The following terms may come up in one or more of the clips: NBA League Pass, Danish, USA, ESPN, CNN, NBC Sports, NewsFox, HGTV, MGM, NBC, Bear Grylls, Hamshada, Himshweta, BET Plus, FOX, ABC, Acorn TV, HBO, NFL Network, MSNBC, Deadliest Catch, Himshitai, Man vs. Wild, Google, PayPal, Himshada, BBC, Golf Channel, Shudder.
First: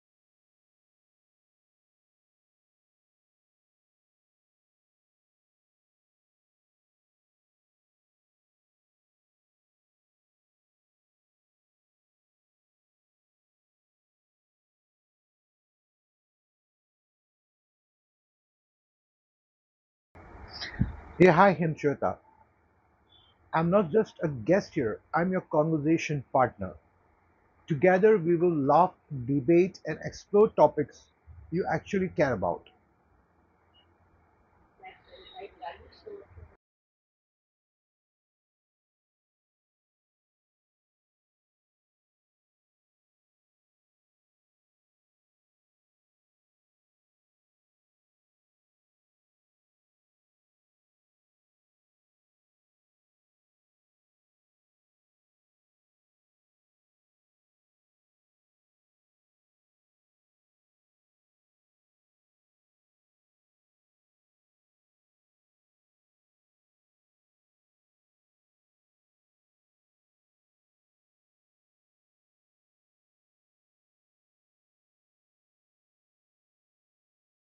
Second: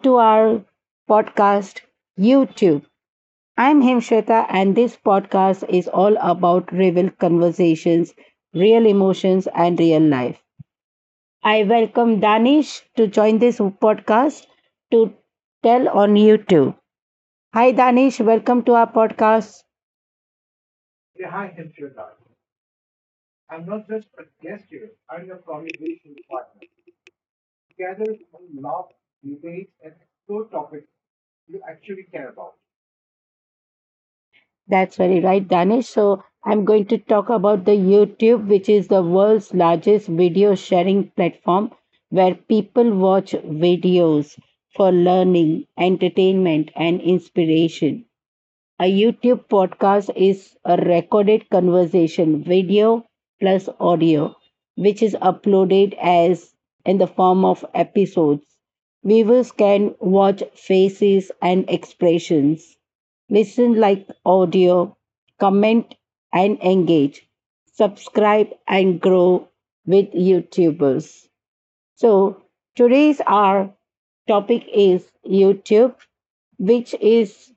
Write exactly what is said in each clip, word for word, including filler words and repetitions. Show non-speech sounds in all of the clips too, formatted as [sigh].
to our podcast, YouTube. I'm Himshweta, and this podcast is all about real conversations, real emotions, and real life. I welcome Danish to join this podcast to tell on YouTube. Hi, Danish. Welcome to our podcast. Hey, hi Hemshweta. I'm not just a guest here, I'm your conversation partner. Together we will laugh, debate, and explore topics you actually care about. That's very right, Danish. So I'm going to talk about the YouTube, which is the world's largest video sharing platform where people watch videos for learning, entertainment, and inspiration. A YouTube podcast is a recorded conversation, video plus audio, which is uploaded as in the form of episodes. Viewers can watch faces and expressions, listen like audio, comment and engage, subscribe and grow with YouTubers. So today's our topic is YouTube, which is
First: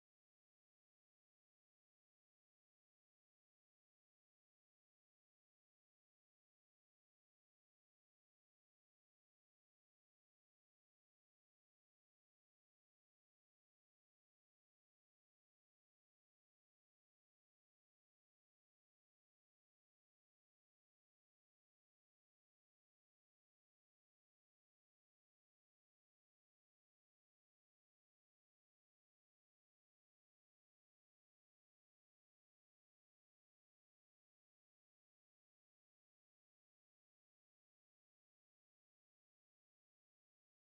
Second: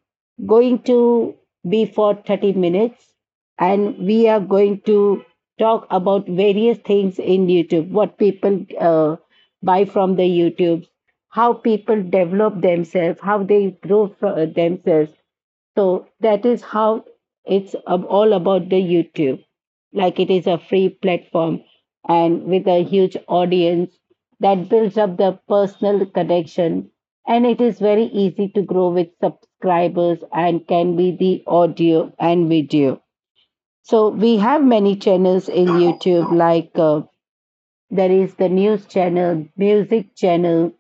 going to be for thirty minutes. And we are going to talk about various things in YouTube, what people uh, buy from the YouTube, how people develop themselves, how they grow for themselves, so that is how it's ab- all about the YouTube. Like it is a free platform and with a huge audience that builds up the personal connection. And it is very easy to grow with subscribers and can be the audio and video. So we have many channels in YouTube like uh, there is the news channel, music channel,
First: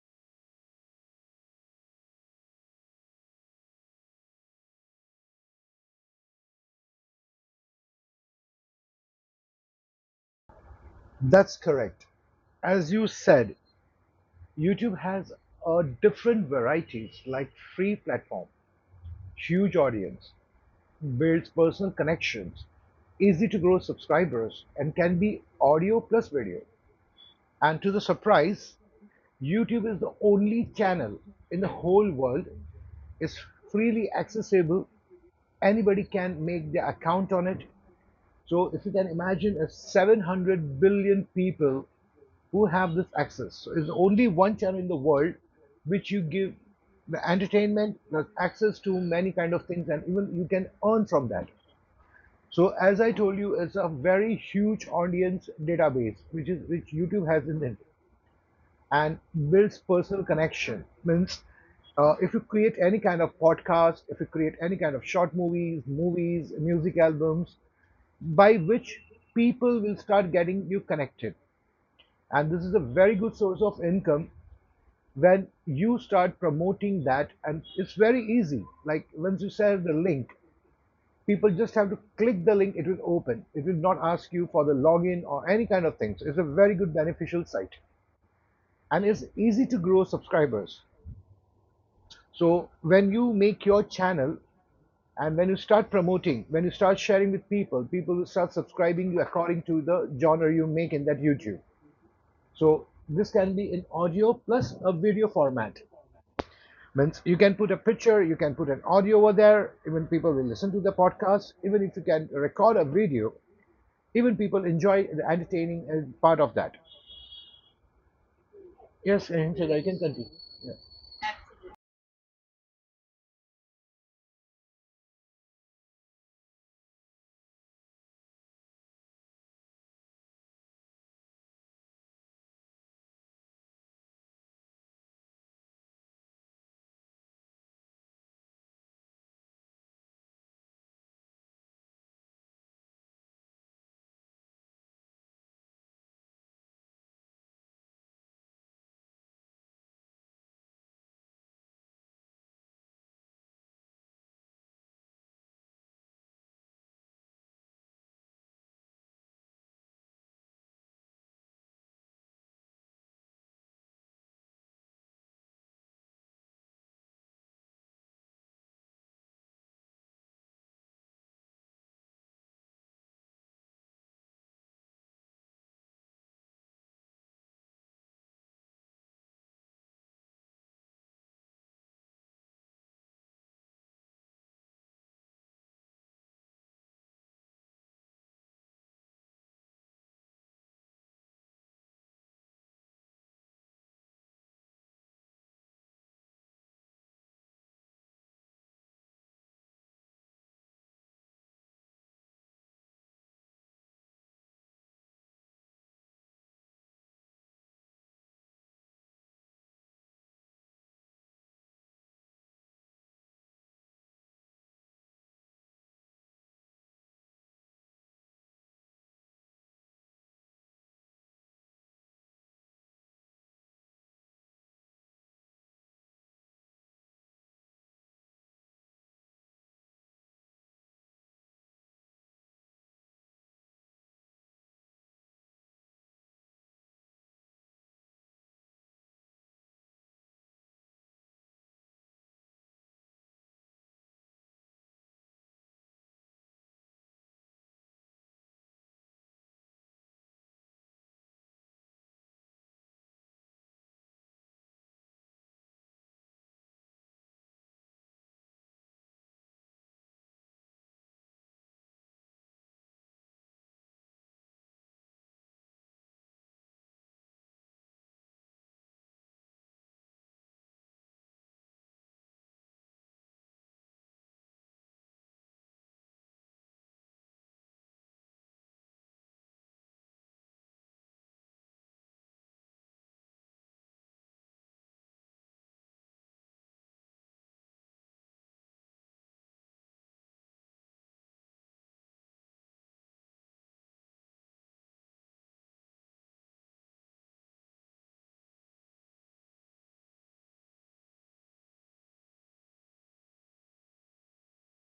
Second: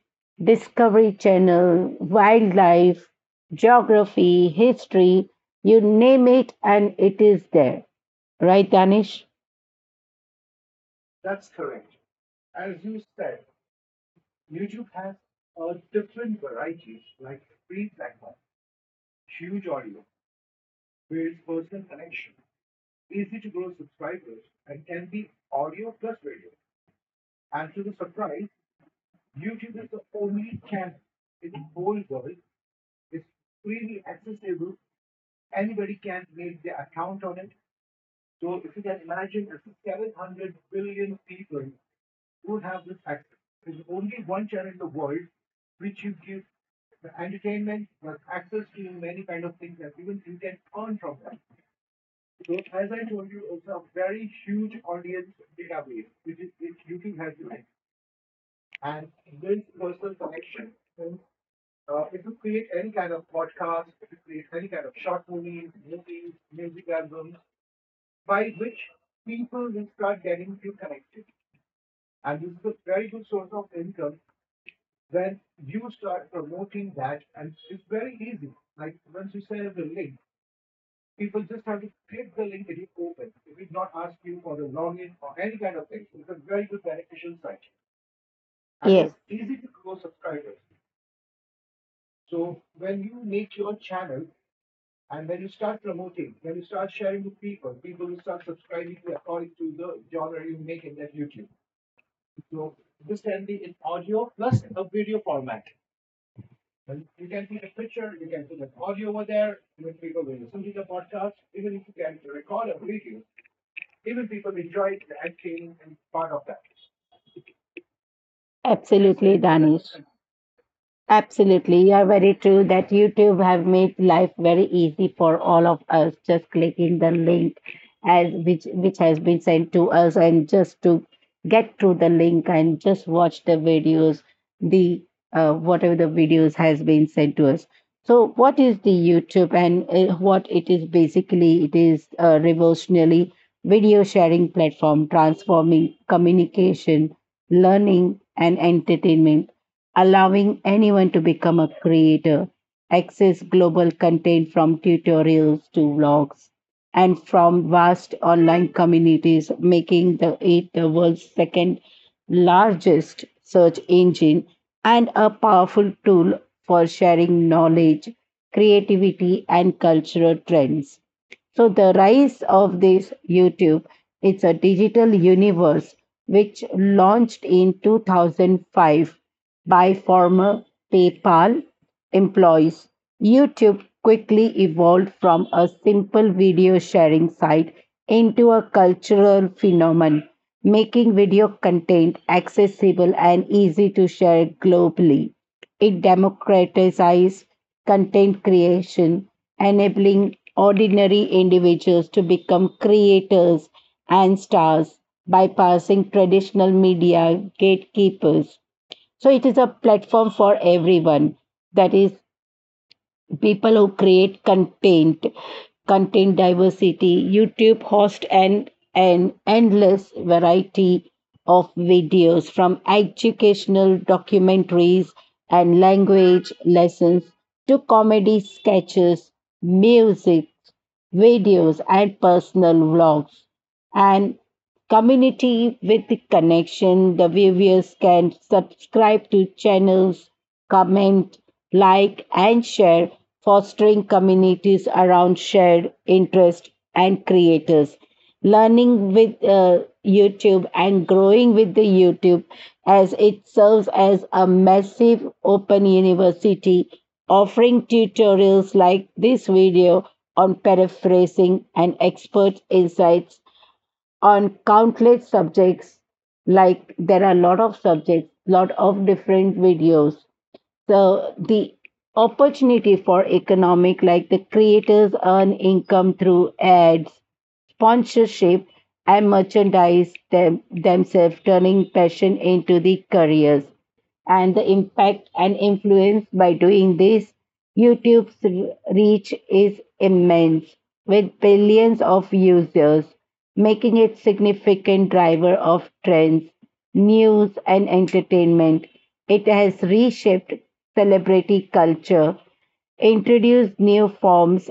discovery channel, wildlife, geography, history, you name it, and it is there. Right, Danish? That's correct. As you said, YouTube has a different varieties like free platform, huge audience, builds personal connections, easy to grow subscribers, and can be audio plus video. And to the surprise, YouTube is the only channel in the whole world is freely accessible. Anybody can make their account on it. So if you can imagine, if seven hundred billion people who have this access, so it's only one channel in the world which you give the entertainment, plus access to many kind of things, and even you can earn from that. So as I told you, it's a very huge audience database which is which YouTube has in it and builds personal connection. Means uh, if you create any kind of podcast, if you create any kind of short movies, movies, music albums, by which people will start getting you connected. And this is a very good source of income when you start promoting that. And it's very easy. Like once you share the link, people just have to click the link, it will open. It will not ask you for the login or any kind of things. It's a very good beneficial site and it's Yes, easy to grow subscribers. So when you make your channel and when you start promoting, when you start sharing with people, people will start subscribing you according to the genre you make in that YouTube. So this can be in audio plus a video format. Means you can put a picture, you can put an audio over there, even people will listen to the podcast, even if you can record a video, even people enjoy the entertaining uh, part of that. Yes, absolutely, Himshada, I can Danish. continue. Yeah. Absolutely, you are very true that YouTube have made life very easy for all of us just clicking the link as which which has been sent to us and just to get through the link and just watch the videos the uh, whatever the videos has been sent to us. So what is the YouTube and uh, what it is basically it is a revolutionary video sharing platform transforming communication learning, and entertainment, allowing anyone to become a creator, access global content from tutorials to vlogs, and from vast online communities, making the it the world's second largest search engine and a powerful tool for sharing knowledge, creativity, and cultural trends. So the rise of this YouTube, it's a digital universe which launched in two thousand five by former PayPal employees. YouTube quickly evolved from a simple video sharing site into a cultural phenomenon, making video content accessible and easy to share globally. It democratized content creation, enabling ordinary individuals to become creators and stars, bypassing traditional media gatekeepers. So it is a platform for everyone. That is, people who create content, content diversity. YouTube hosts an, an endless variety of videos from educational documentaries and language lessons to comedy sketches, music, videos, and personal vlogs and community with the connection. The viewers can subscribe to channels, comment, like, and share, fostering communities around shared interest and creators. Learning with uh, YouTube and growing with the YouTube as it serves as a massive open university offering tutorials like this video on paraphrasing and expert insights on countless subjects like there are a lot of subjects lot of different videos so the opportunity for economic like the creators earn income through ads sponsorship, and merchandise them, themselves, turning passion into the careers. And the impact and influence by doing this, YouTube's re- reach is immense, with billions of users, making it significant driver of trends, news, and entertainment. It has reshaped celebrity culture introduce new forms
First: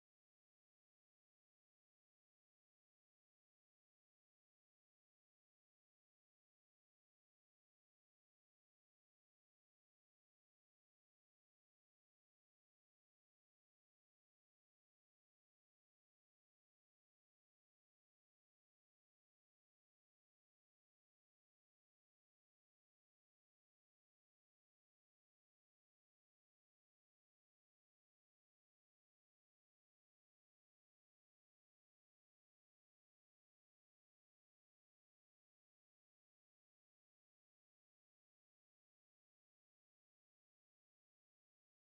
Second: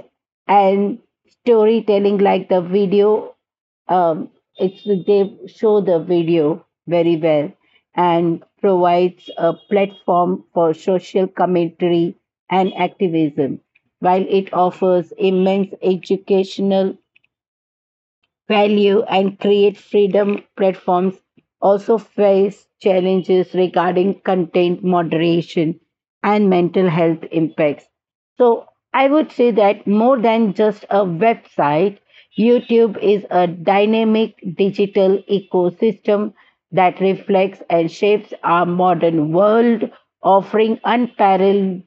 and storytelling like the video um, it's they show the video very well and provides a platform for social commentary and activism while it offers immense educational value and create freedom platforms also face challenges regarding content moderation and mental health impacts. So I would say that more than just a website, YouTube is a dynamic digital ecosystem that reflects and shapes our modern world, offering unparalleled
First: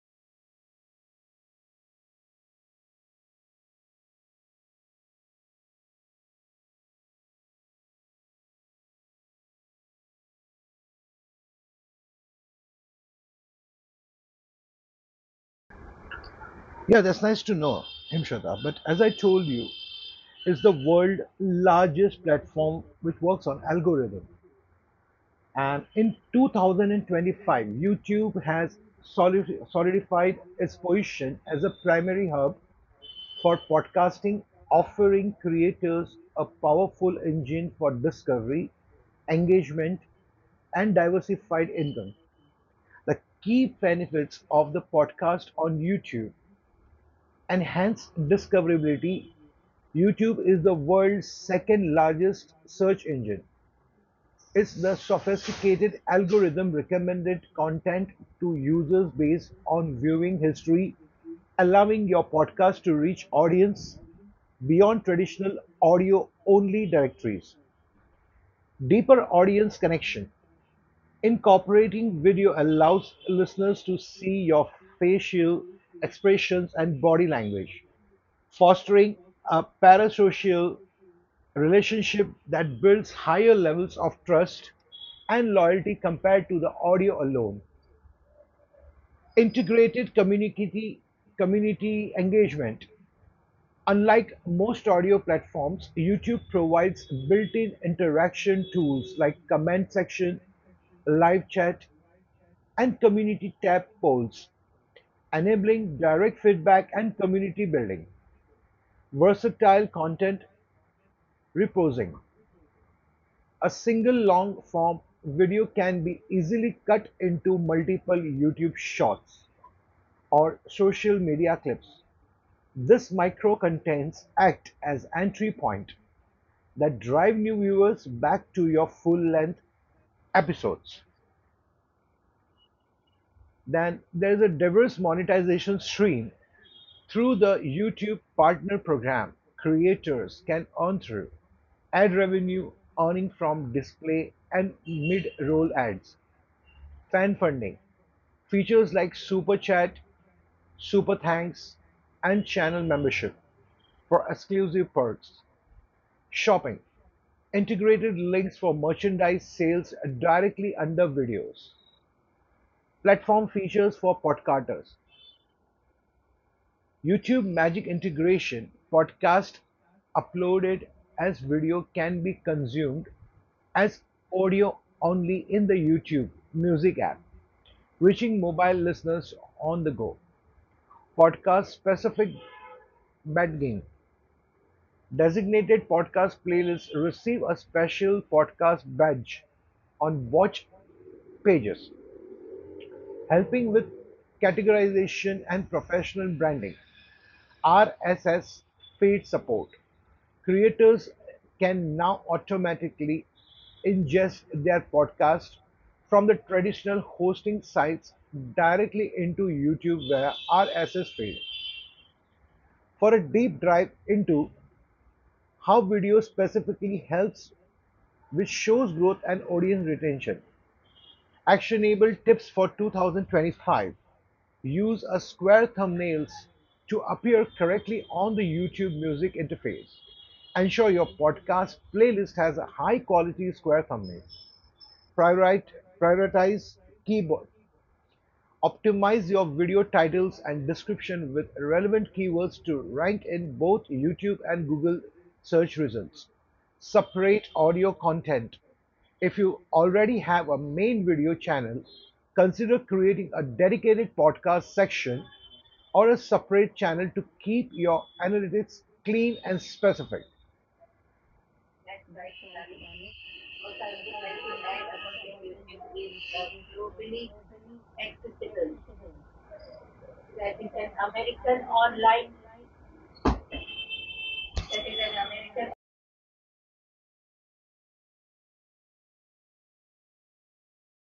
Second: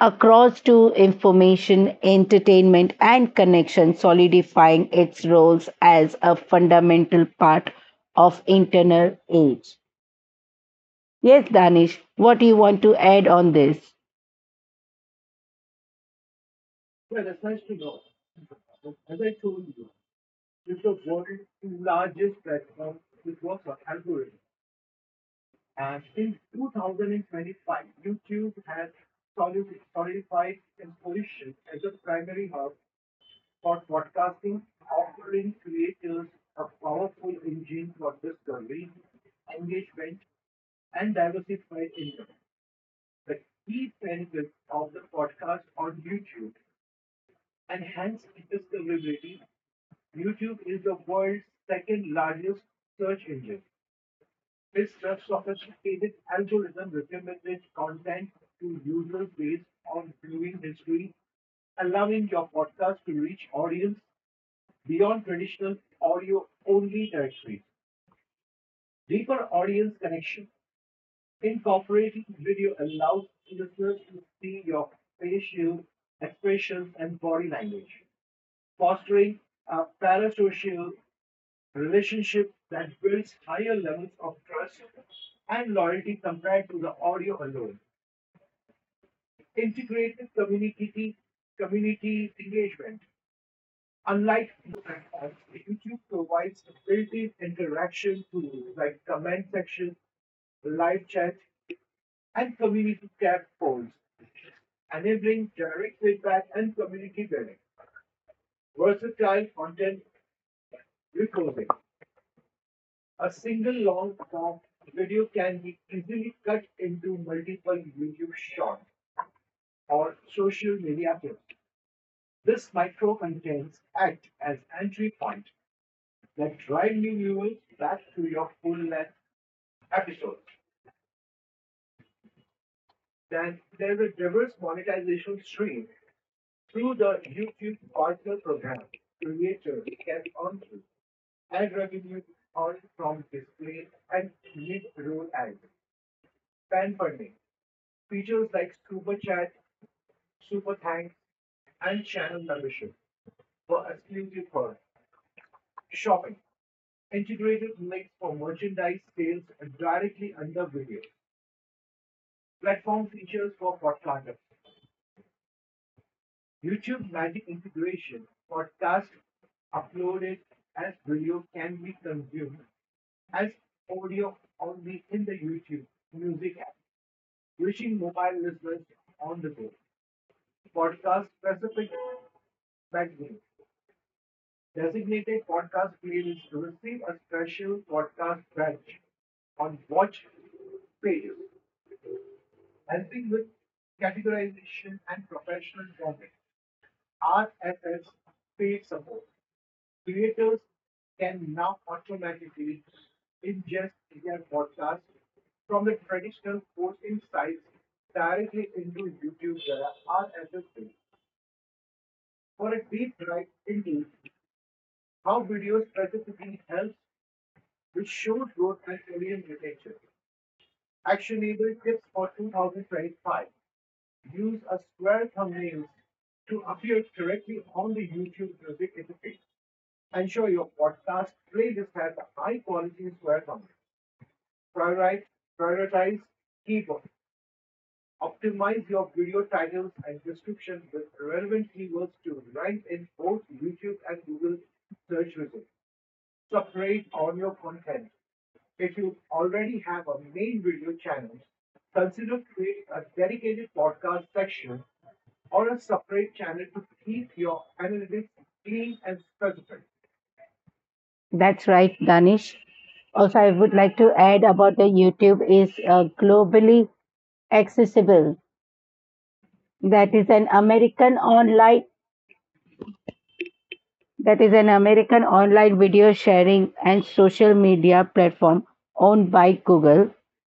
across to information, entertainment, and connection, solidifying its roles as a fundamental part of internal age. Yes, Danish, what do you want to add on this? Yeah, that's nice to know, Himshada. But as I told you, is the world's largest platform which works on algorithm. And in two thousand twenty-five, YouTube has solidified its position as a primary hub for podcasting, offering creators a powerful engine for discovery, engagement, and diversified income. The key benefits of the podcast on YouTube and hence discoverability, YouTube is the world's second largest search engine. It's the sophisticated algorithm recommended content to users based on viewing history, allowing your podcast to reach audience beyond traditional audio only directories. Deeper audience connection. Incorporating video allows listeners to see your facial expressions and body language fostering a parasocial relationship that builds higher levels of trust and loyalty compared to the audio alone. Integrated community, community engagement. Unlike most audio platforms, YouTube provides built in interaction tools like comment section, live chat, and community tab polls, enabling direct feedback and community building. Versatile content reposing. A single long form video can be easily cut into multiple YouTube shorts or social media clips. This micro contents act as entry point that drive new viewers back to your full length episodes. Then there's a diverse monetization stream through the YouTube partner program creators can earn through ad revenue earning from display and mid-roll ads. Fan funding features like Super Chat, Super Thanks, and channel membership for exclusive perks. Shopping integrated links for merchandise sales directly under videos. Platform features for podcasters. YouTube Magic integration podcast uploaded as video can be consumed as audio only in the YouTube Music app, reaching mobile listeners on the go. Podcast-specific badging. Designated podcast playlists receive a special podcast badge on watch pages, helping with categorization and professional branding. R S S feed support. Creators can now automatically ingest their podcast from the traditional hosting sites directly into YouTube via R S S feed. For a deep dive into how video specifically helps with shows growth and audience retention. Actionable tips for two thousand twenty-five. Use a square thumbnails to appear correctly on the YouTube music interface. Ensure your podcast playlist has a high quality square thumbnail. Prioritize, prioritize keyboard. Optimize your video titles and description with relevant keywords to rank in both YouTube and Google search results. Separate audio content. If you already have a main video channel, consider creating a dedicated podcast section or a separate channel to keep your analytics clean and specific. That's right, Danish. Also, I would like to add about the YouTube is uh, globally Accessible. accessible. That That is is an an American American online online. that That is is an an American American. online video sharing and social media platform owned by Google.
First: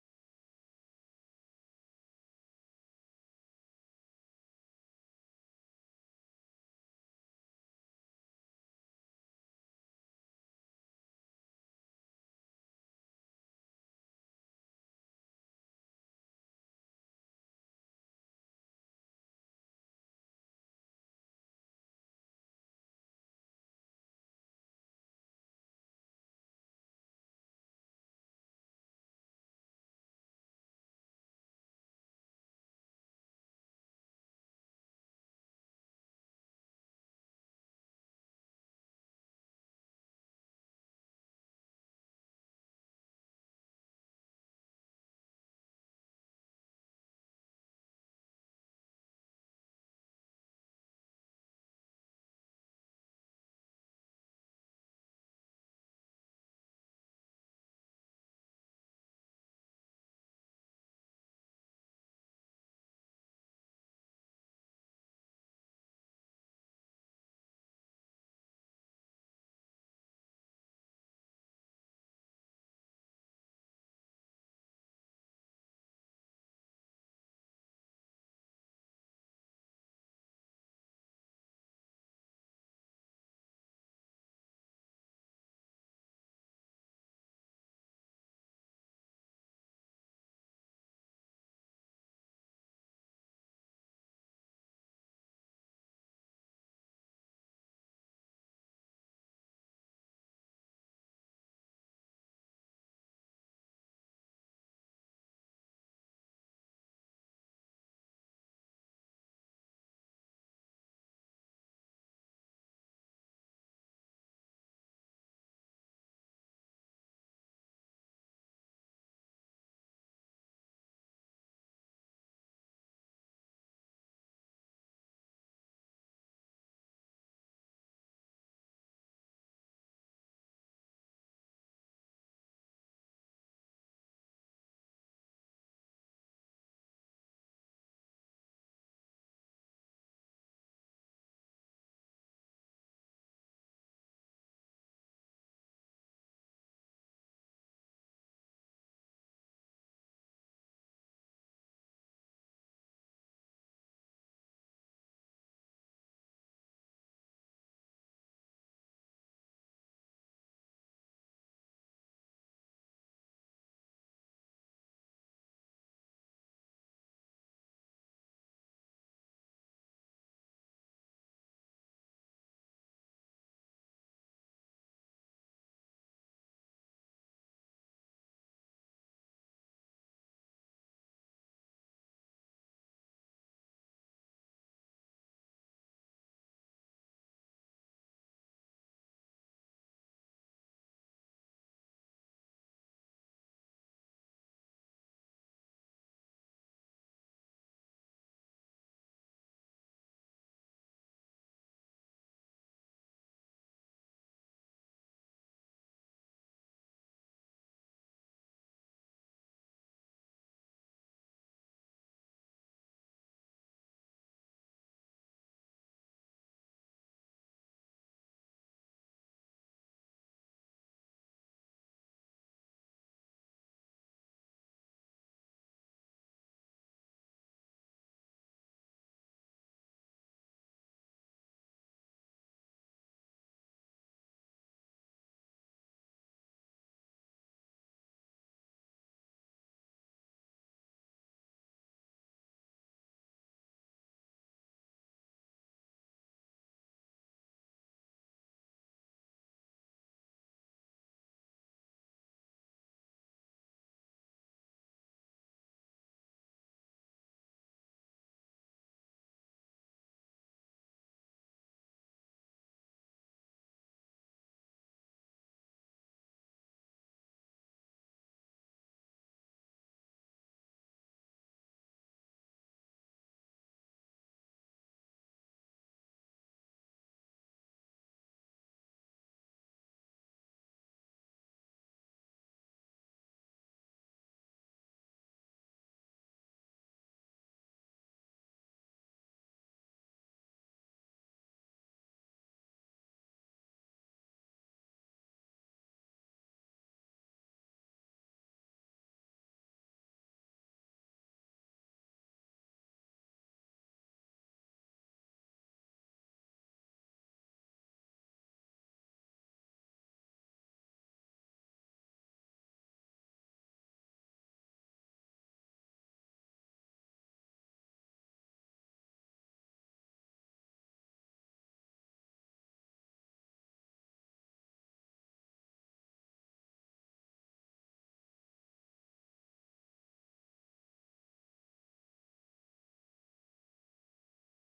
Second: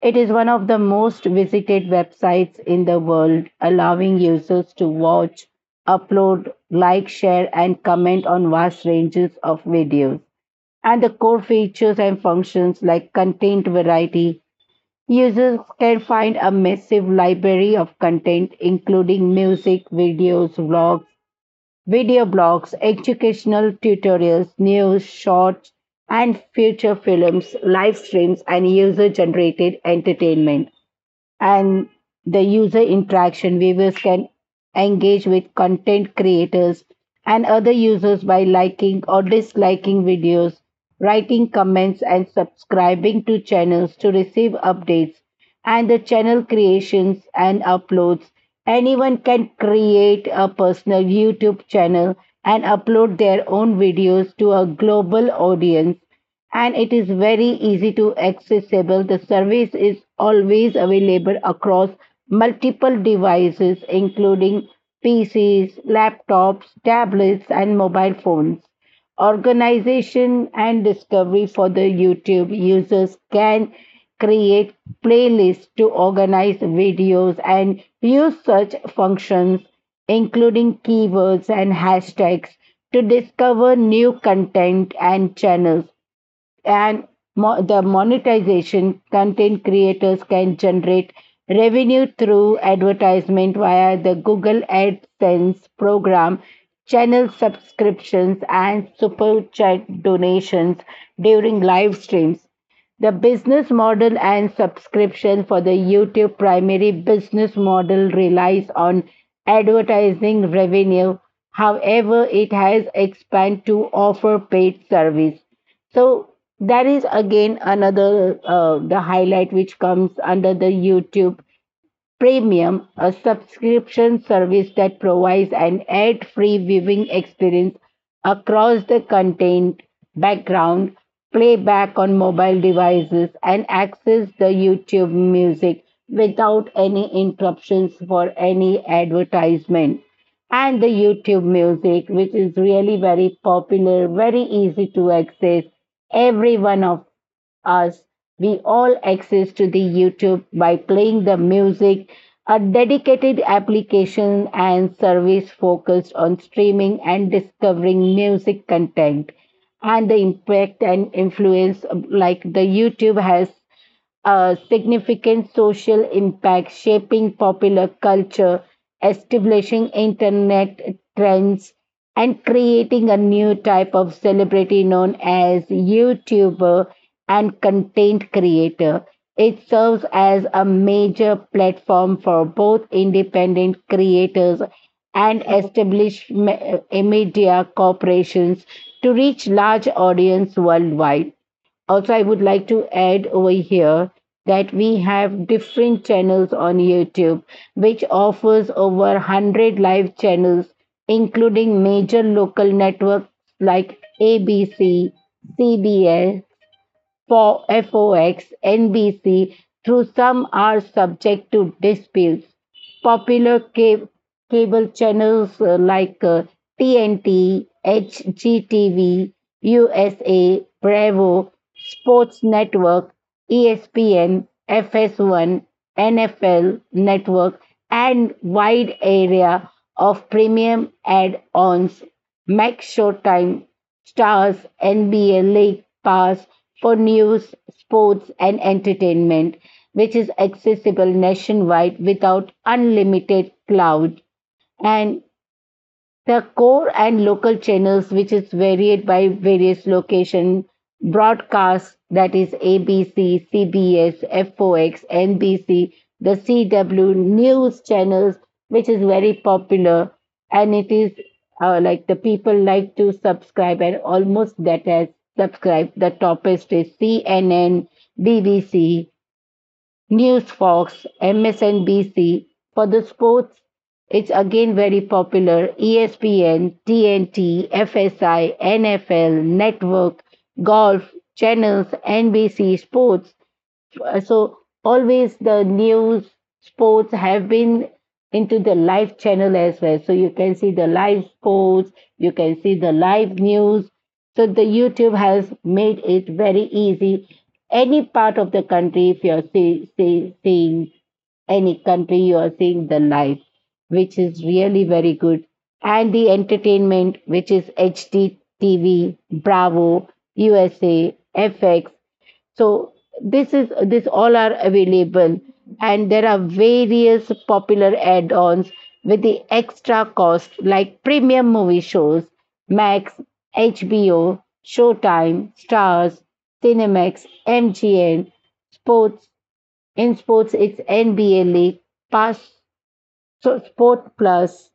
It is one of the most visited websites in the world, allowing users to watch, upload, like, share, and comment on vast ranges of videos. And the core features and functions like content variety, users can find a massive library of content, including music, videos, vlogs Video blogs, educational tutorials, news, shorts, and feature films, live streams, and user generated entertainment and the user interaction. Viewers can engage with content creators and other users by liking or disliking videos, writing comments, and subscribing to channels to receive updates and the channel creations and uploads. Anyone can create a personal YouTube channel and upload their own videos to a global audience and it is very easy to accessible. The service is always available across multiple devices including P Cs, laptops, tablets and mobile phones. Organization and discovery for the YouTube users can create playlists to organize videos and use search functions including keywords and hashtags to discover new content and channels and mo- the monetization content creators can generate revenue through advertisement via the Google AdSense program, channel subscriptions, and super chat donations during live streams. The business model and subscription for the YouTube primary business model relies on advertising revenue. However, it has expanded to offer paid service. So that is again another uh, the highlight which comes under the YouTube Premium, a subscription service that provides an ad-free viewing experience across the content, background, playback on mobile devices, and access the YouTube music without any interruptions for any advertisement. And the YouTube music, which is really very popular, very easy to access. Every one of us, we all access to the YouTube by playing the music, a dedicated application and service focused on streaming and discovering music content and the impact and influence um, like the YouTube has a significant social impact, shaping popular culture, establishing internet trends, and creating a new type of celebrity known as YouTuber and content creator. It serves as a major platform for both independent creators and established me- media corporations to reach large audience worldwide. Also, I would like to add over here that we have different channels on YouTube, which offers over one hundred live channels, including major local networks like A B C, C B S, for FOX, NBC, though some are subject to disputes. Popular ca- cable channels uh, like uh, T N T, H G T V, U S A, Bravo, Sports Network, E S P N, F S one, N F L Network, and wide area of premium add-ons make Showtime Stars N B A League Pass for news, sports, and entertainment, which is accessible nationwide without unlimited cloud. And the core and local channels which is varied by various location broadcast that is A B C, C B S, FOX, NBC, the C W news channels which is very popular and it is uh, like the people like to subscribe and almost that has subscribed the toppest is C N N, B B C, NewsFox, M S N B C. For the sports, it's again very popular. ESPN, TNT, F S I, N F L, Network, Golf, Channels, N B C Sports, uh, so always the news sports have been into the live channel as well so you can see the live sports you can see the live news so the YouTube has made it very easy any part of the country if you're see, see, seeing any country you are seeing the live which is really very good and the entertainment which is H D T V Bravo U S A F X so this is this all are available and there are various popular add-ons with the extra cost like premium movie shows, Max, H B O, Showtime, Stars, Cinemax, M G M, Sports. In sports, it's N B A League, Pass, so Sport Plus,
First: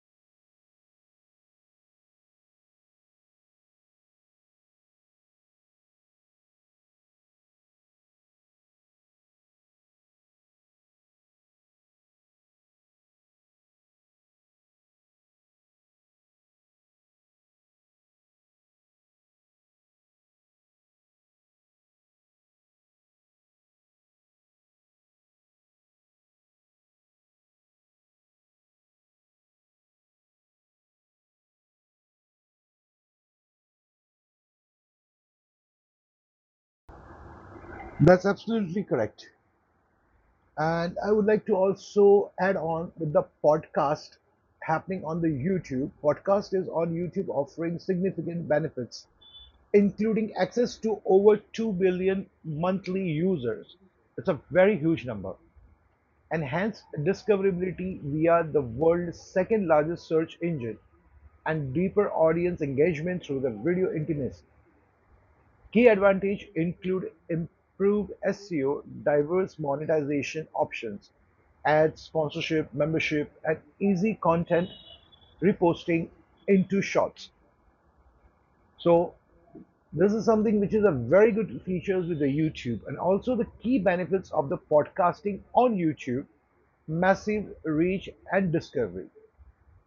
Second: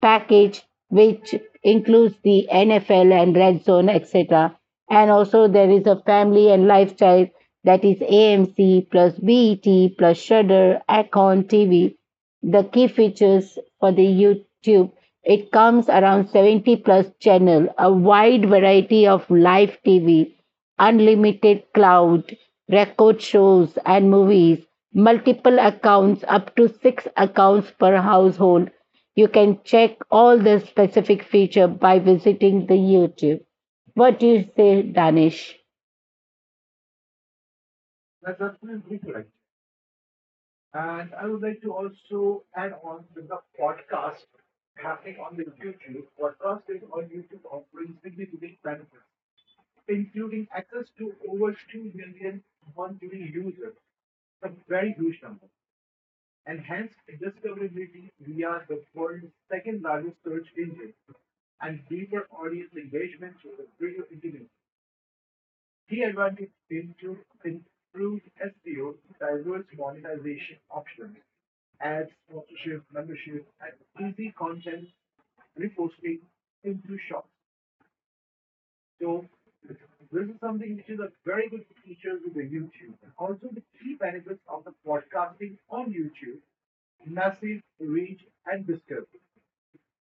package which includes the N F L and Red Zone, et cetera. And also there is a family and lifestyle that is A M C plus B E T plus Shudder, Acorn T V. The key features for the YouTube it comes around seventy plus channel, a wide variety of live T V, unlimited cloud, record shows and movies, multiple accounts up to six accounts per household you can check all the specific feature by visiting the YouTube. What do you say, Danish? That's absolutely correct. And I would like to also add on with the podcast happening on the YouTube. Podcast is on YouTube offering significant benefits, including access to over two billion monthly users. It's a very huge number. And hence discoverability via the world's second largest search engine and deeper audience engagement through the video intimacy. Key advantages include improved S E O, diverse monetization options, ads, sponsorship, membership, and easy content reposting into shorts. So this is something which is a very good features with the YouTube and also the key benefits of the podcasting on YouTube, massive reach and discovery.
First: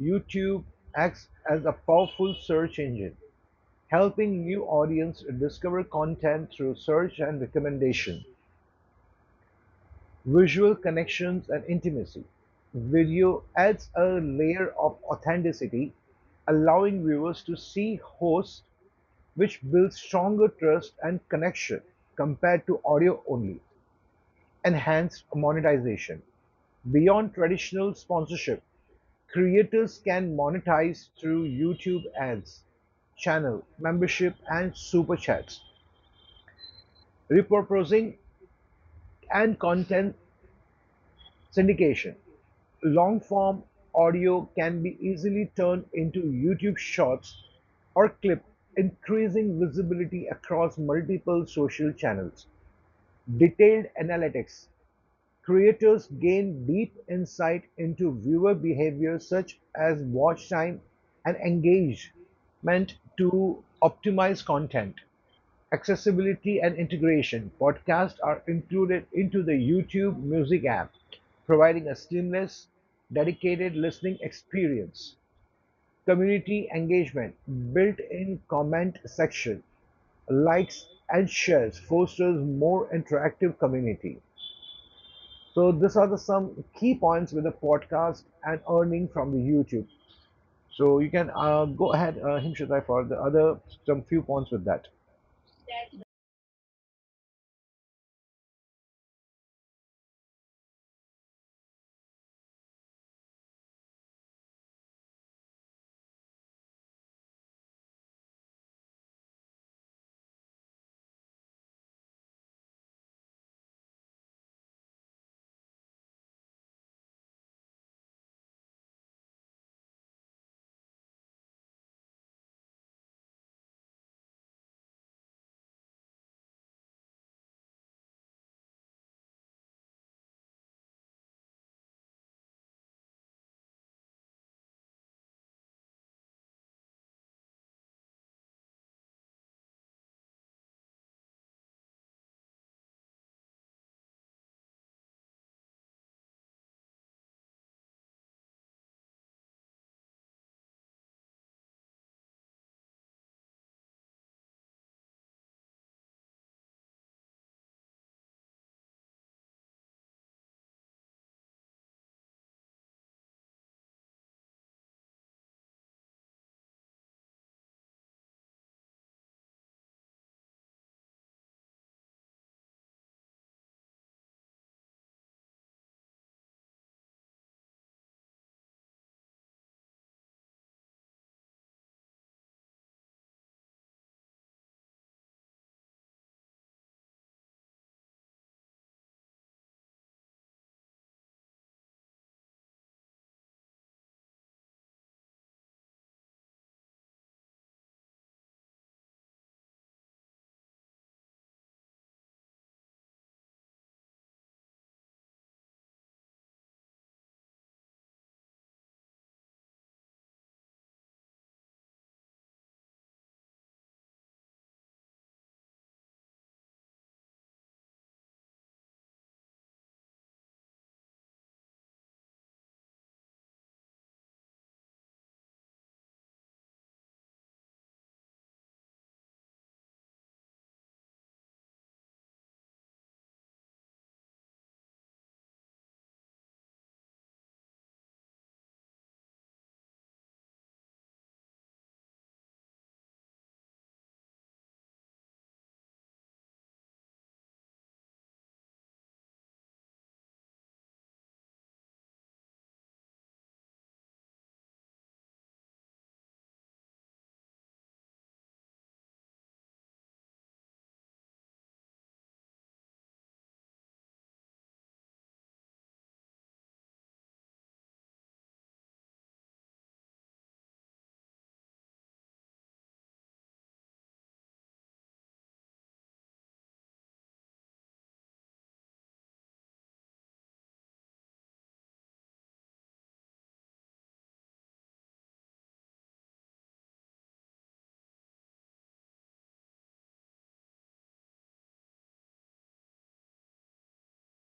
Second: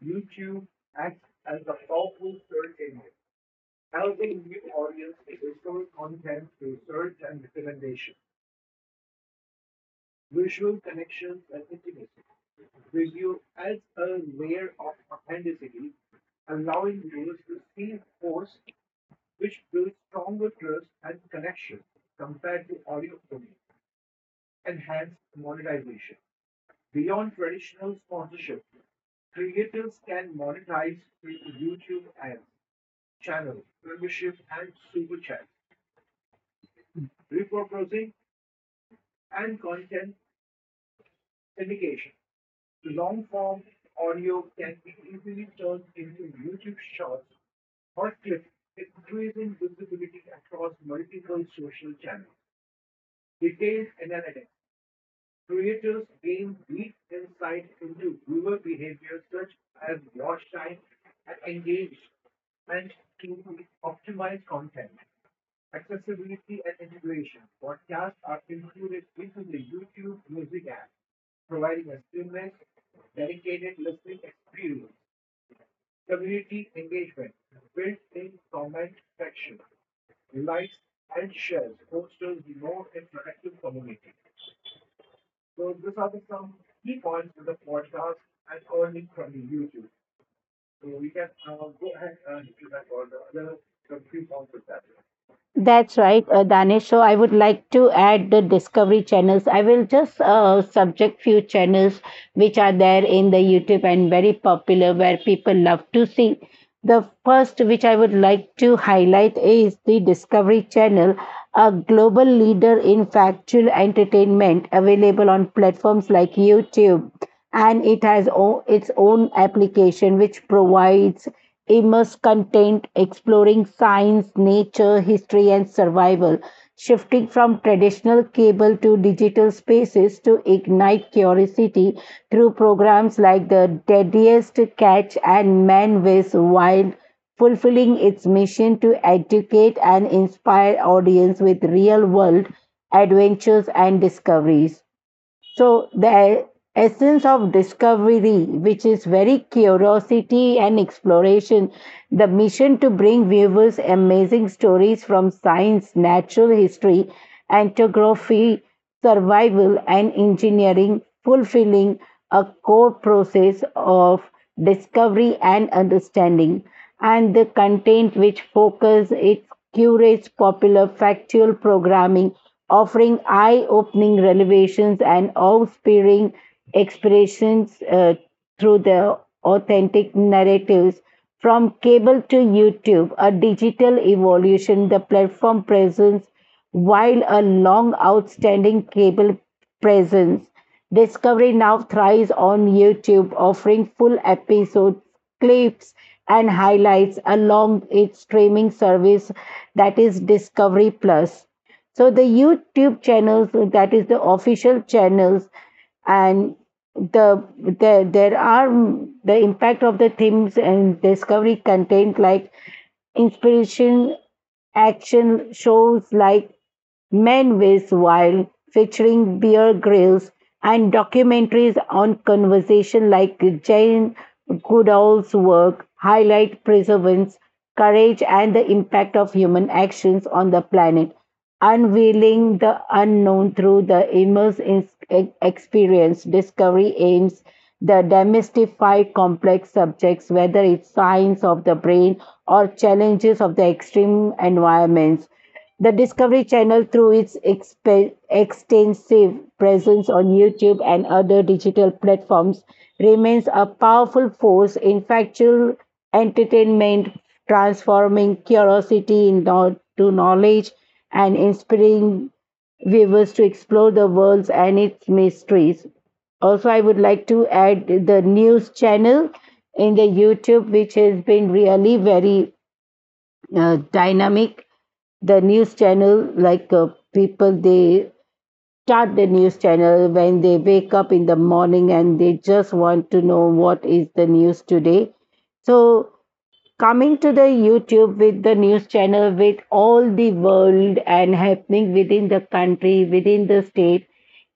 YouTube acts as a powerful search engine helping new audience discover content through search and recommendation, visual connections and intimacy. Video adds a layer of authenticity, allowing viewers to see hosts, which builds stronger trust and connection compared to audio only. Enhanced monetization. Beyond traditional sponsorship, creators can monetize through YouTube ads, channel membership, and super chats, repurposing, and content syndication. Long form audio can be easily turned into YouTube shorts or clips, increasing visibility across multiple social channels detailed analytics. Creators gain deep insight into viewer behavior such as watch time and engagement to optimize content. Accessibility and integration. Podcasts are included into the YouTube Music app, providing a seamless, dedicated listening experience. Community engagement, built-in comment section, likes and shares fosters more interactive community. So these are the some key points with the podcast and earning from the YouTube. So you can uh, go ahead, uh, Himshitai, for the other some few points with that. That's right, uh, Danish. So I would like to add the Discovery channels. I will just uh, subject few channels which are there in the YouTube and very popular where people love to see. The first which I would like to highlight is the Discovery channel, a global leader in factual entertainment available on platforms like YouTube. And it has o- its own application which provides immense content exploring science, nature, history, and survival, shifting from traditional cable to digital spaces to ignite curiosity through programs like the Deadliest Catch and Man versus. Wild. Fulfilling its mission to educate and inspire audience with real world adventures and discoveries. So the essence of discovery, which is very curiosity and exploration, the mission to bring viewers amazing stories from science, natural history, anthropography, survival, and engineering, fulfilling a core process of discovery and understanding. And the content which focus it curates popular factual programming offering eye-opening revelations and awe-inspiring experiences uh, through the authentic narratives. From cable to YouTube, a digital evolution, the platform presence, while a long outstanding cable presence, Discovery now thrives on YouTube, offering full episodes, clips, and highlights along its streaming service that is Discovery Plus. So the YouTube channels, that is the official channels, and the there there are the impact of the themes and discovery content like inspiration action shows like Men Ways Wild, featuring Bear Grylls, and documentaries on conservation like Jane Goodall's work highlight perseverance, courage, and the impact of human actions on the planet. Unveiling the unknown through the immersive ex- experience, Discovery aims to demystify complex subjects, whether it's science of the brain or challenges of the extreme environments. The Discovery Channel, through its exp- extensive presence on YouTube and other digital platforms, remains a powerful force in factual entertainment, transforming curiosity into knowledge and inspiring viewers to explore the world and its mysteries. Also, I would like to add the news channel in the YouTube, which has been really very uh, dynamic. The news channel, like uh, people, they start the news channel when they wake up in the morning and they just want to know what is the news today. So coming to the YouTube with the news channel with all the world and happening within the country, within the state,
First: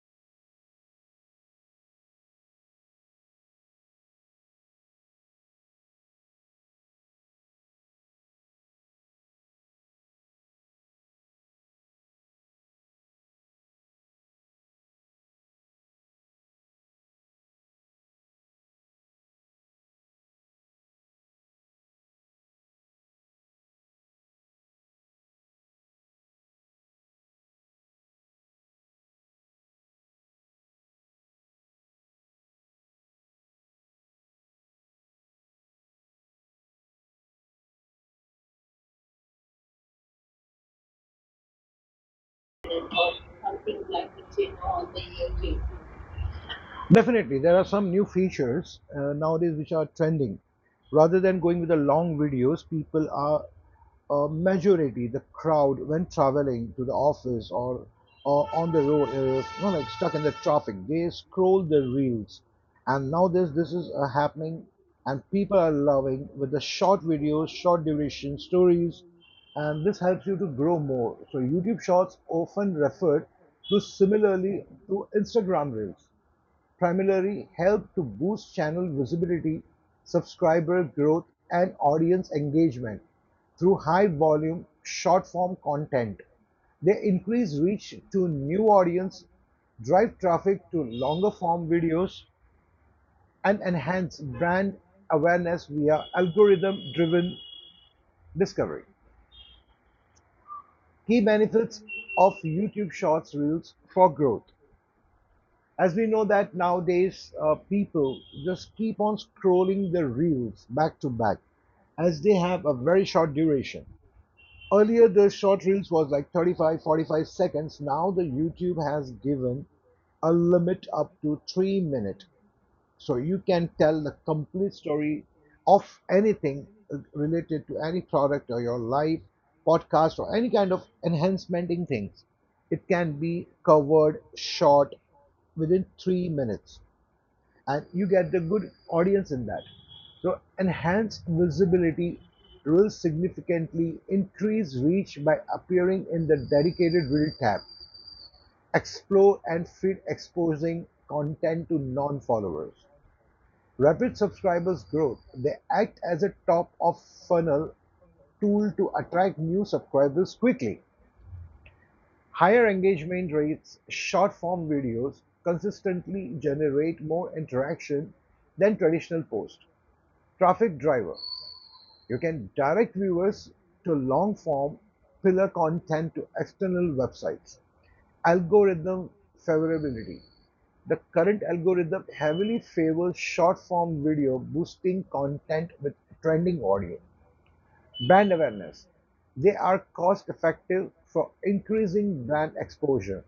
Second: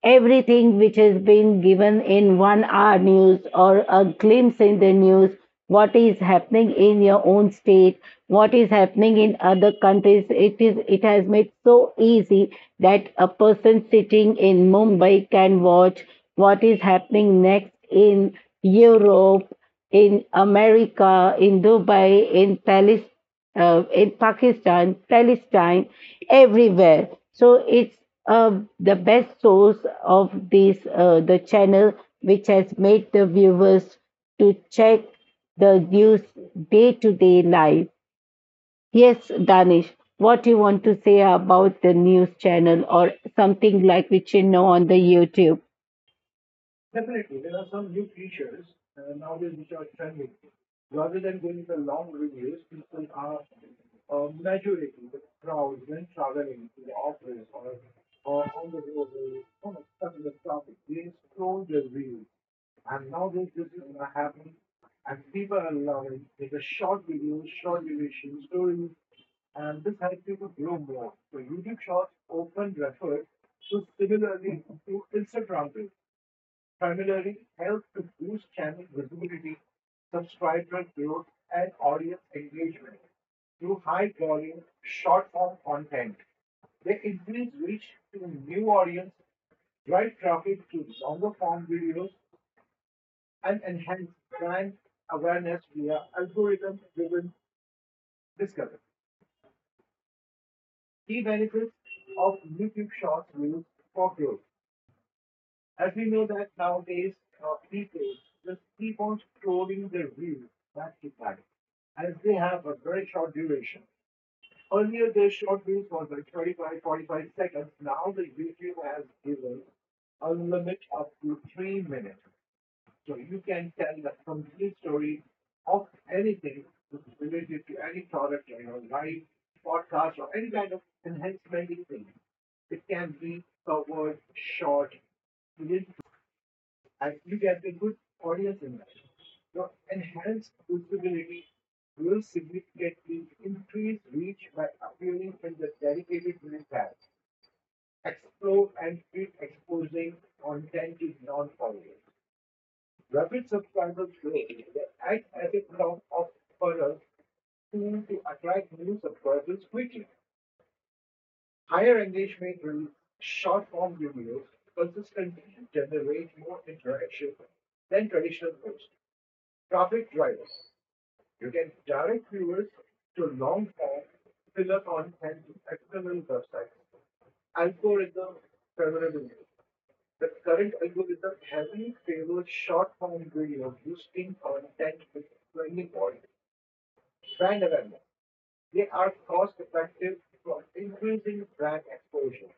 everything which has been given in one hour news or a glimpse in the news, what is happening in your own state, what is happening in other countries, it is it has made so easy that a person sitting in Mumbai can watch what is happening next in Europe, in America, in Dubai, in Palestine uh, in Pakistan, Palestine, everywhere. So it's uh, the best source of this uh, the channel which has made the viewers to check the news day to day life. Yes, Danish, what you want to say about the news channel Or or something something like like the which you channel know on on the the YouTube? YouTube. Definitely, there are some new features uh, nowadays which are trending. Rather than going with the long videos, people are uh, majority the crowd when traveling to the office or or on the road, uh, not like stuck in the traffic. They scroll the reels, and nowadays this is uh, happening, and people are loving with the short videos, short duration stories, and this helps you to grow more. So YouTube Shorts often referred to similarly to Instagram reels primarily help to boost channel visibility, subscriber growth, and audience engagement through high volume short form content. They increase reach to new audience, drive traffic to longer form videos, and enhance brand awareness via algorithm driven discovery. Key benefits of YouTube Shorts Reels for growth. As we know that nowadays uh, people just keep on scrolling their reels back to back as they have a very short duration. Earlier the short reels was like thirty-five, forty-five seconds. Now the youtube has given a limit up to three minutes, so you can tell the complete story of anything related to any product or your life, podcast, or any kind of enhancementing things. It can be covered short within three minutes, and you get the good audience in that. So enhanced visibility will significantly increase reach by appearing in the dedicated reel tab. Explore and feed exposing content to non-followers. Rapid subscribers growth, they act as a top-of-funnel tool to attract new subscribers quickly. Higher engagement rates, short-form videos consistently generate more interaction than traditional posts. Traffic driver. You can direct viewers to long form pillar content to external websites. Algorithm favorability. The current algorithm heavily favors short form video boosting content with trending audio. Brand awareness. They are cost effective for increasing brand exposure.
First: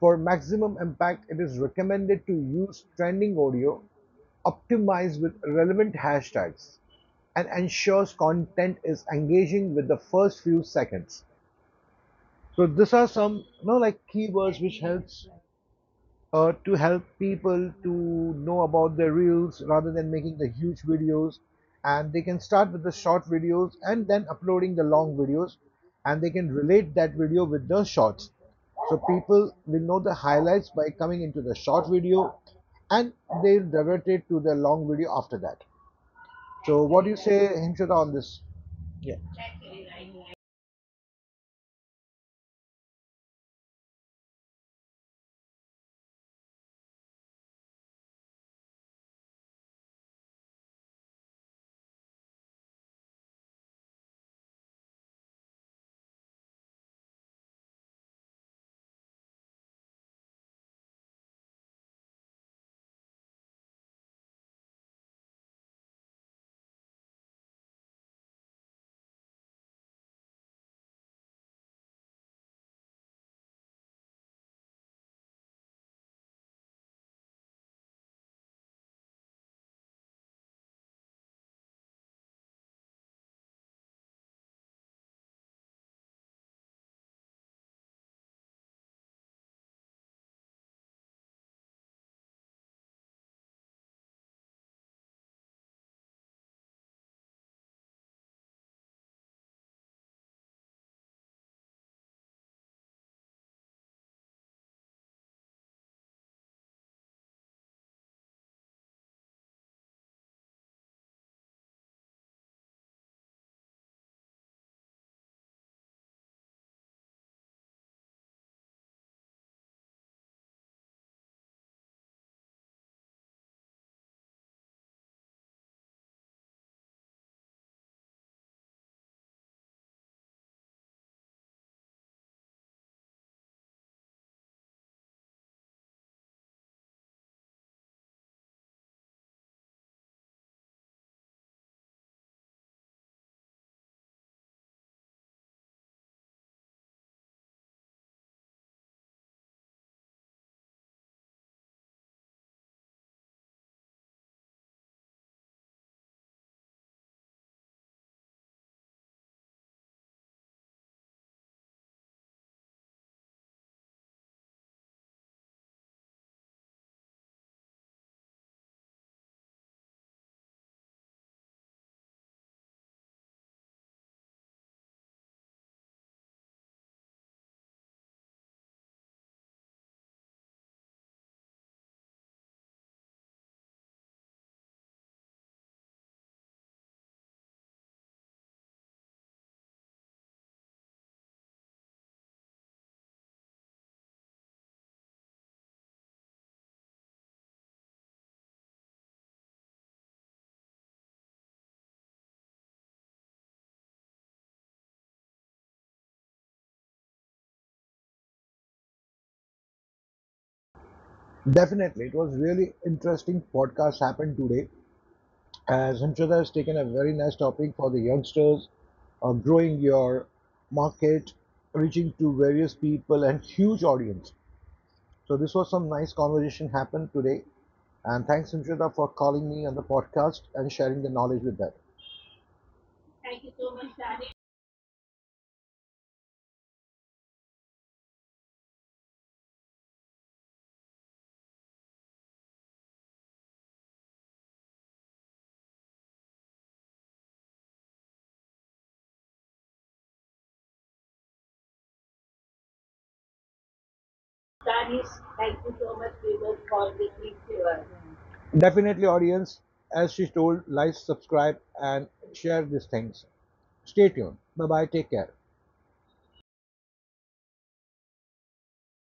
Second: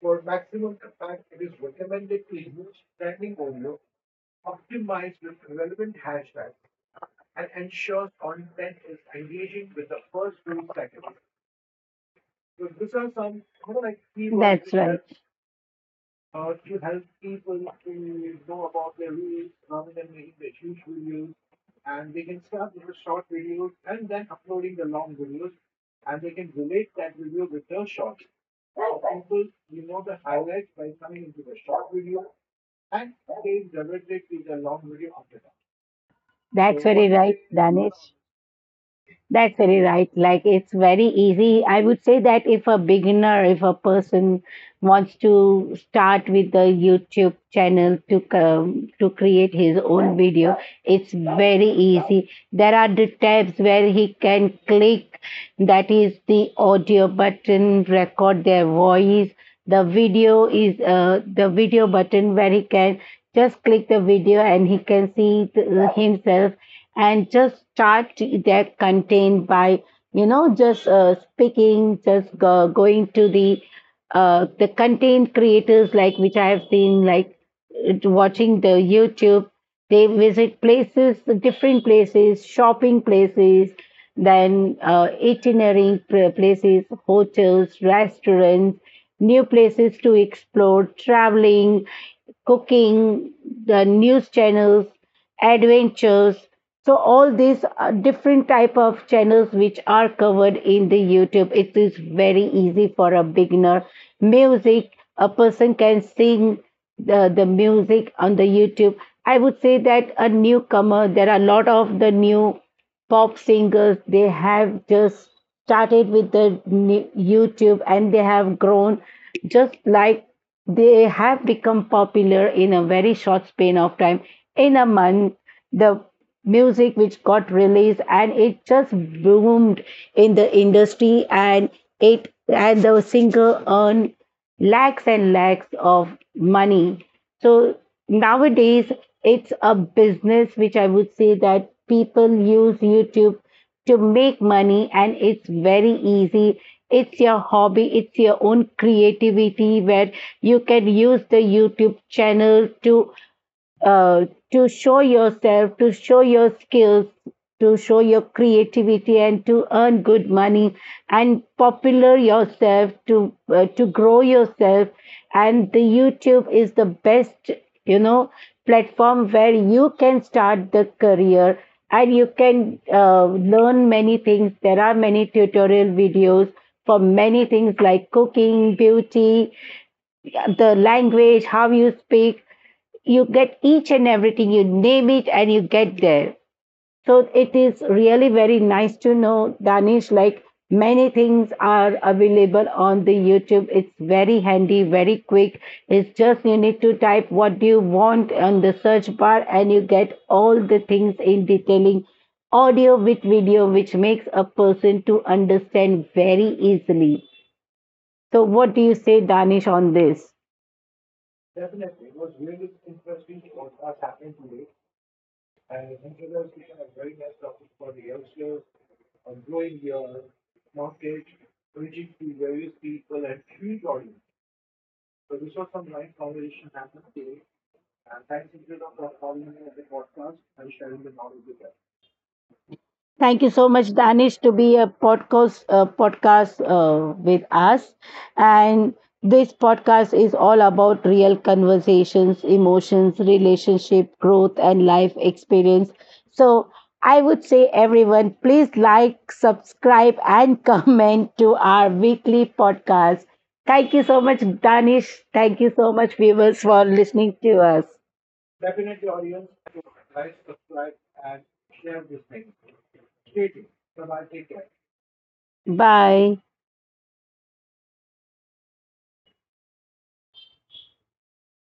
For maximum impact, it is recommended to use trending audio, optimize with relevant hashtags, and ensures content is engaging with the first few seconds. So these are some you know like keywords That's which right. helps uh, to help people to know about their reels rather than making the huge videos. And they can start with the short videos and then uploading the long videos, and they can relate that video with the shorts. So people will know the highlights by coming into the short video and they'll divert it to the long video after that. So, That's what very do you right, say, Himshita, Danish. on this? Yeah. That's very right. Like it's very easy. I would say that if a beginner, if a person wants to start with the YouTube channel to um, to create his own video, it's very easy. There are the tabs where he can click. That is the audio button, record their voice. The video is uh, the video button where he can just click the video and he can see it, uh, himself and just start their content by you know just uh, speaking, just go, going to the uh, the content creators like which I have seen like it- watching the YouTube, they visit places, different places, shopping places, then uh, itinerary pl- places, hotels, restaurants, new places to explore, traveling, cooking, the news channels, adventures. So all these uh, different type of channels which are covered in the YouTube, it is very easy for a beginner. Music, a person can sing the, the music on the YouTube. I would say that a newcomer, there are a lot of the new pop singers, they have just started with the ni- YouTube and they have grown just like they have become popular in a very short span of time. In a month, the music which got released and it just boomed in the industry, and it and the singer earned lakhs and lakhs of money. So nowadays it's a business which I would say that people use YouTube to make money and it's very easy. It's your hobby, it's your own creativity where you can use the YouTube channel to uh, to show yourself, to show your skills, to show your creativity, and to earn good money and popular yourself to uh, to grow yourself. And the YouTube is the best, you know, platform where you can start the career and you can uh, learn many things. There are many tutorial videos for many things like cooking, beauty, the language, how you speak. You get each and everything, you name it and you get there. So it is really very nice to know, Danish, like many things are available on the YouTube, it's very handy, very quick. It's just you need to type what do you want on the search bar and you get all the things in detailing, audio with video, which makes a person to understand very easily. So what do you say, Danish, on this? Definitely, it was really interesting podcast happened today, as Hamshada has taken a very nice topic for the youngsters, uh, growing your market, reaching to various people and huge audience. So this was some nice conversation happened today. And thanks, Hamshada, for calling me on the podcast and sharing the knowledge with that. Thank Thank you you so so much, much, Danish. Danish, to be a podcast uh, podcast uh, with us. And this podcast is all about real conversations, emotions, relationship, growth, and life experience. So I would say, everyone, please like, subscribe, and [laughs] comment to our weekly podcast. Thank you so much, Danish, Danish. Thank thank you you so so much, much, viewers, viewers, for for listening listening to to us. us. Definitely, audience, as she told, like, subscribe, and share these things. Stay tuned. Bye bye. Take care. Bye.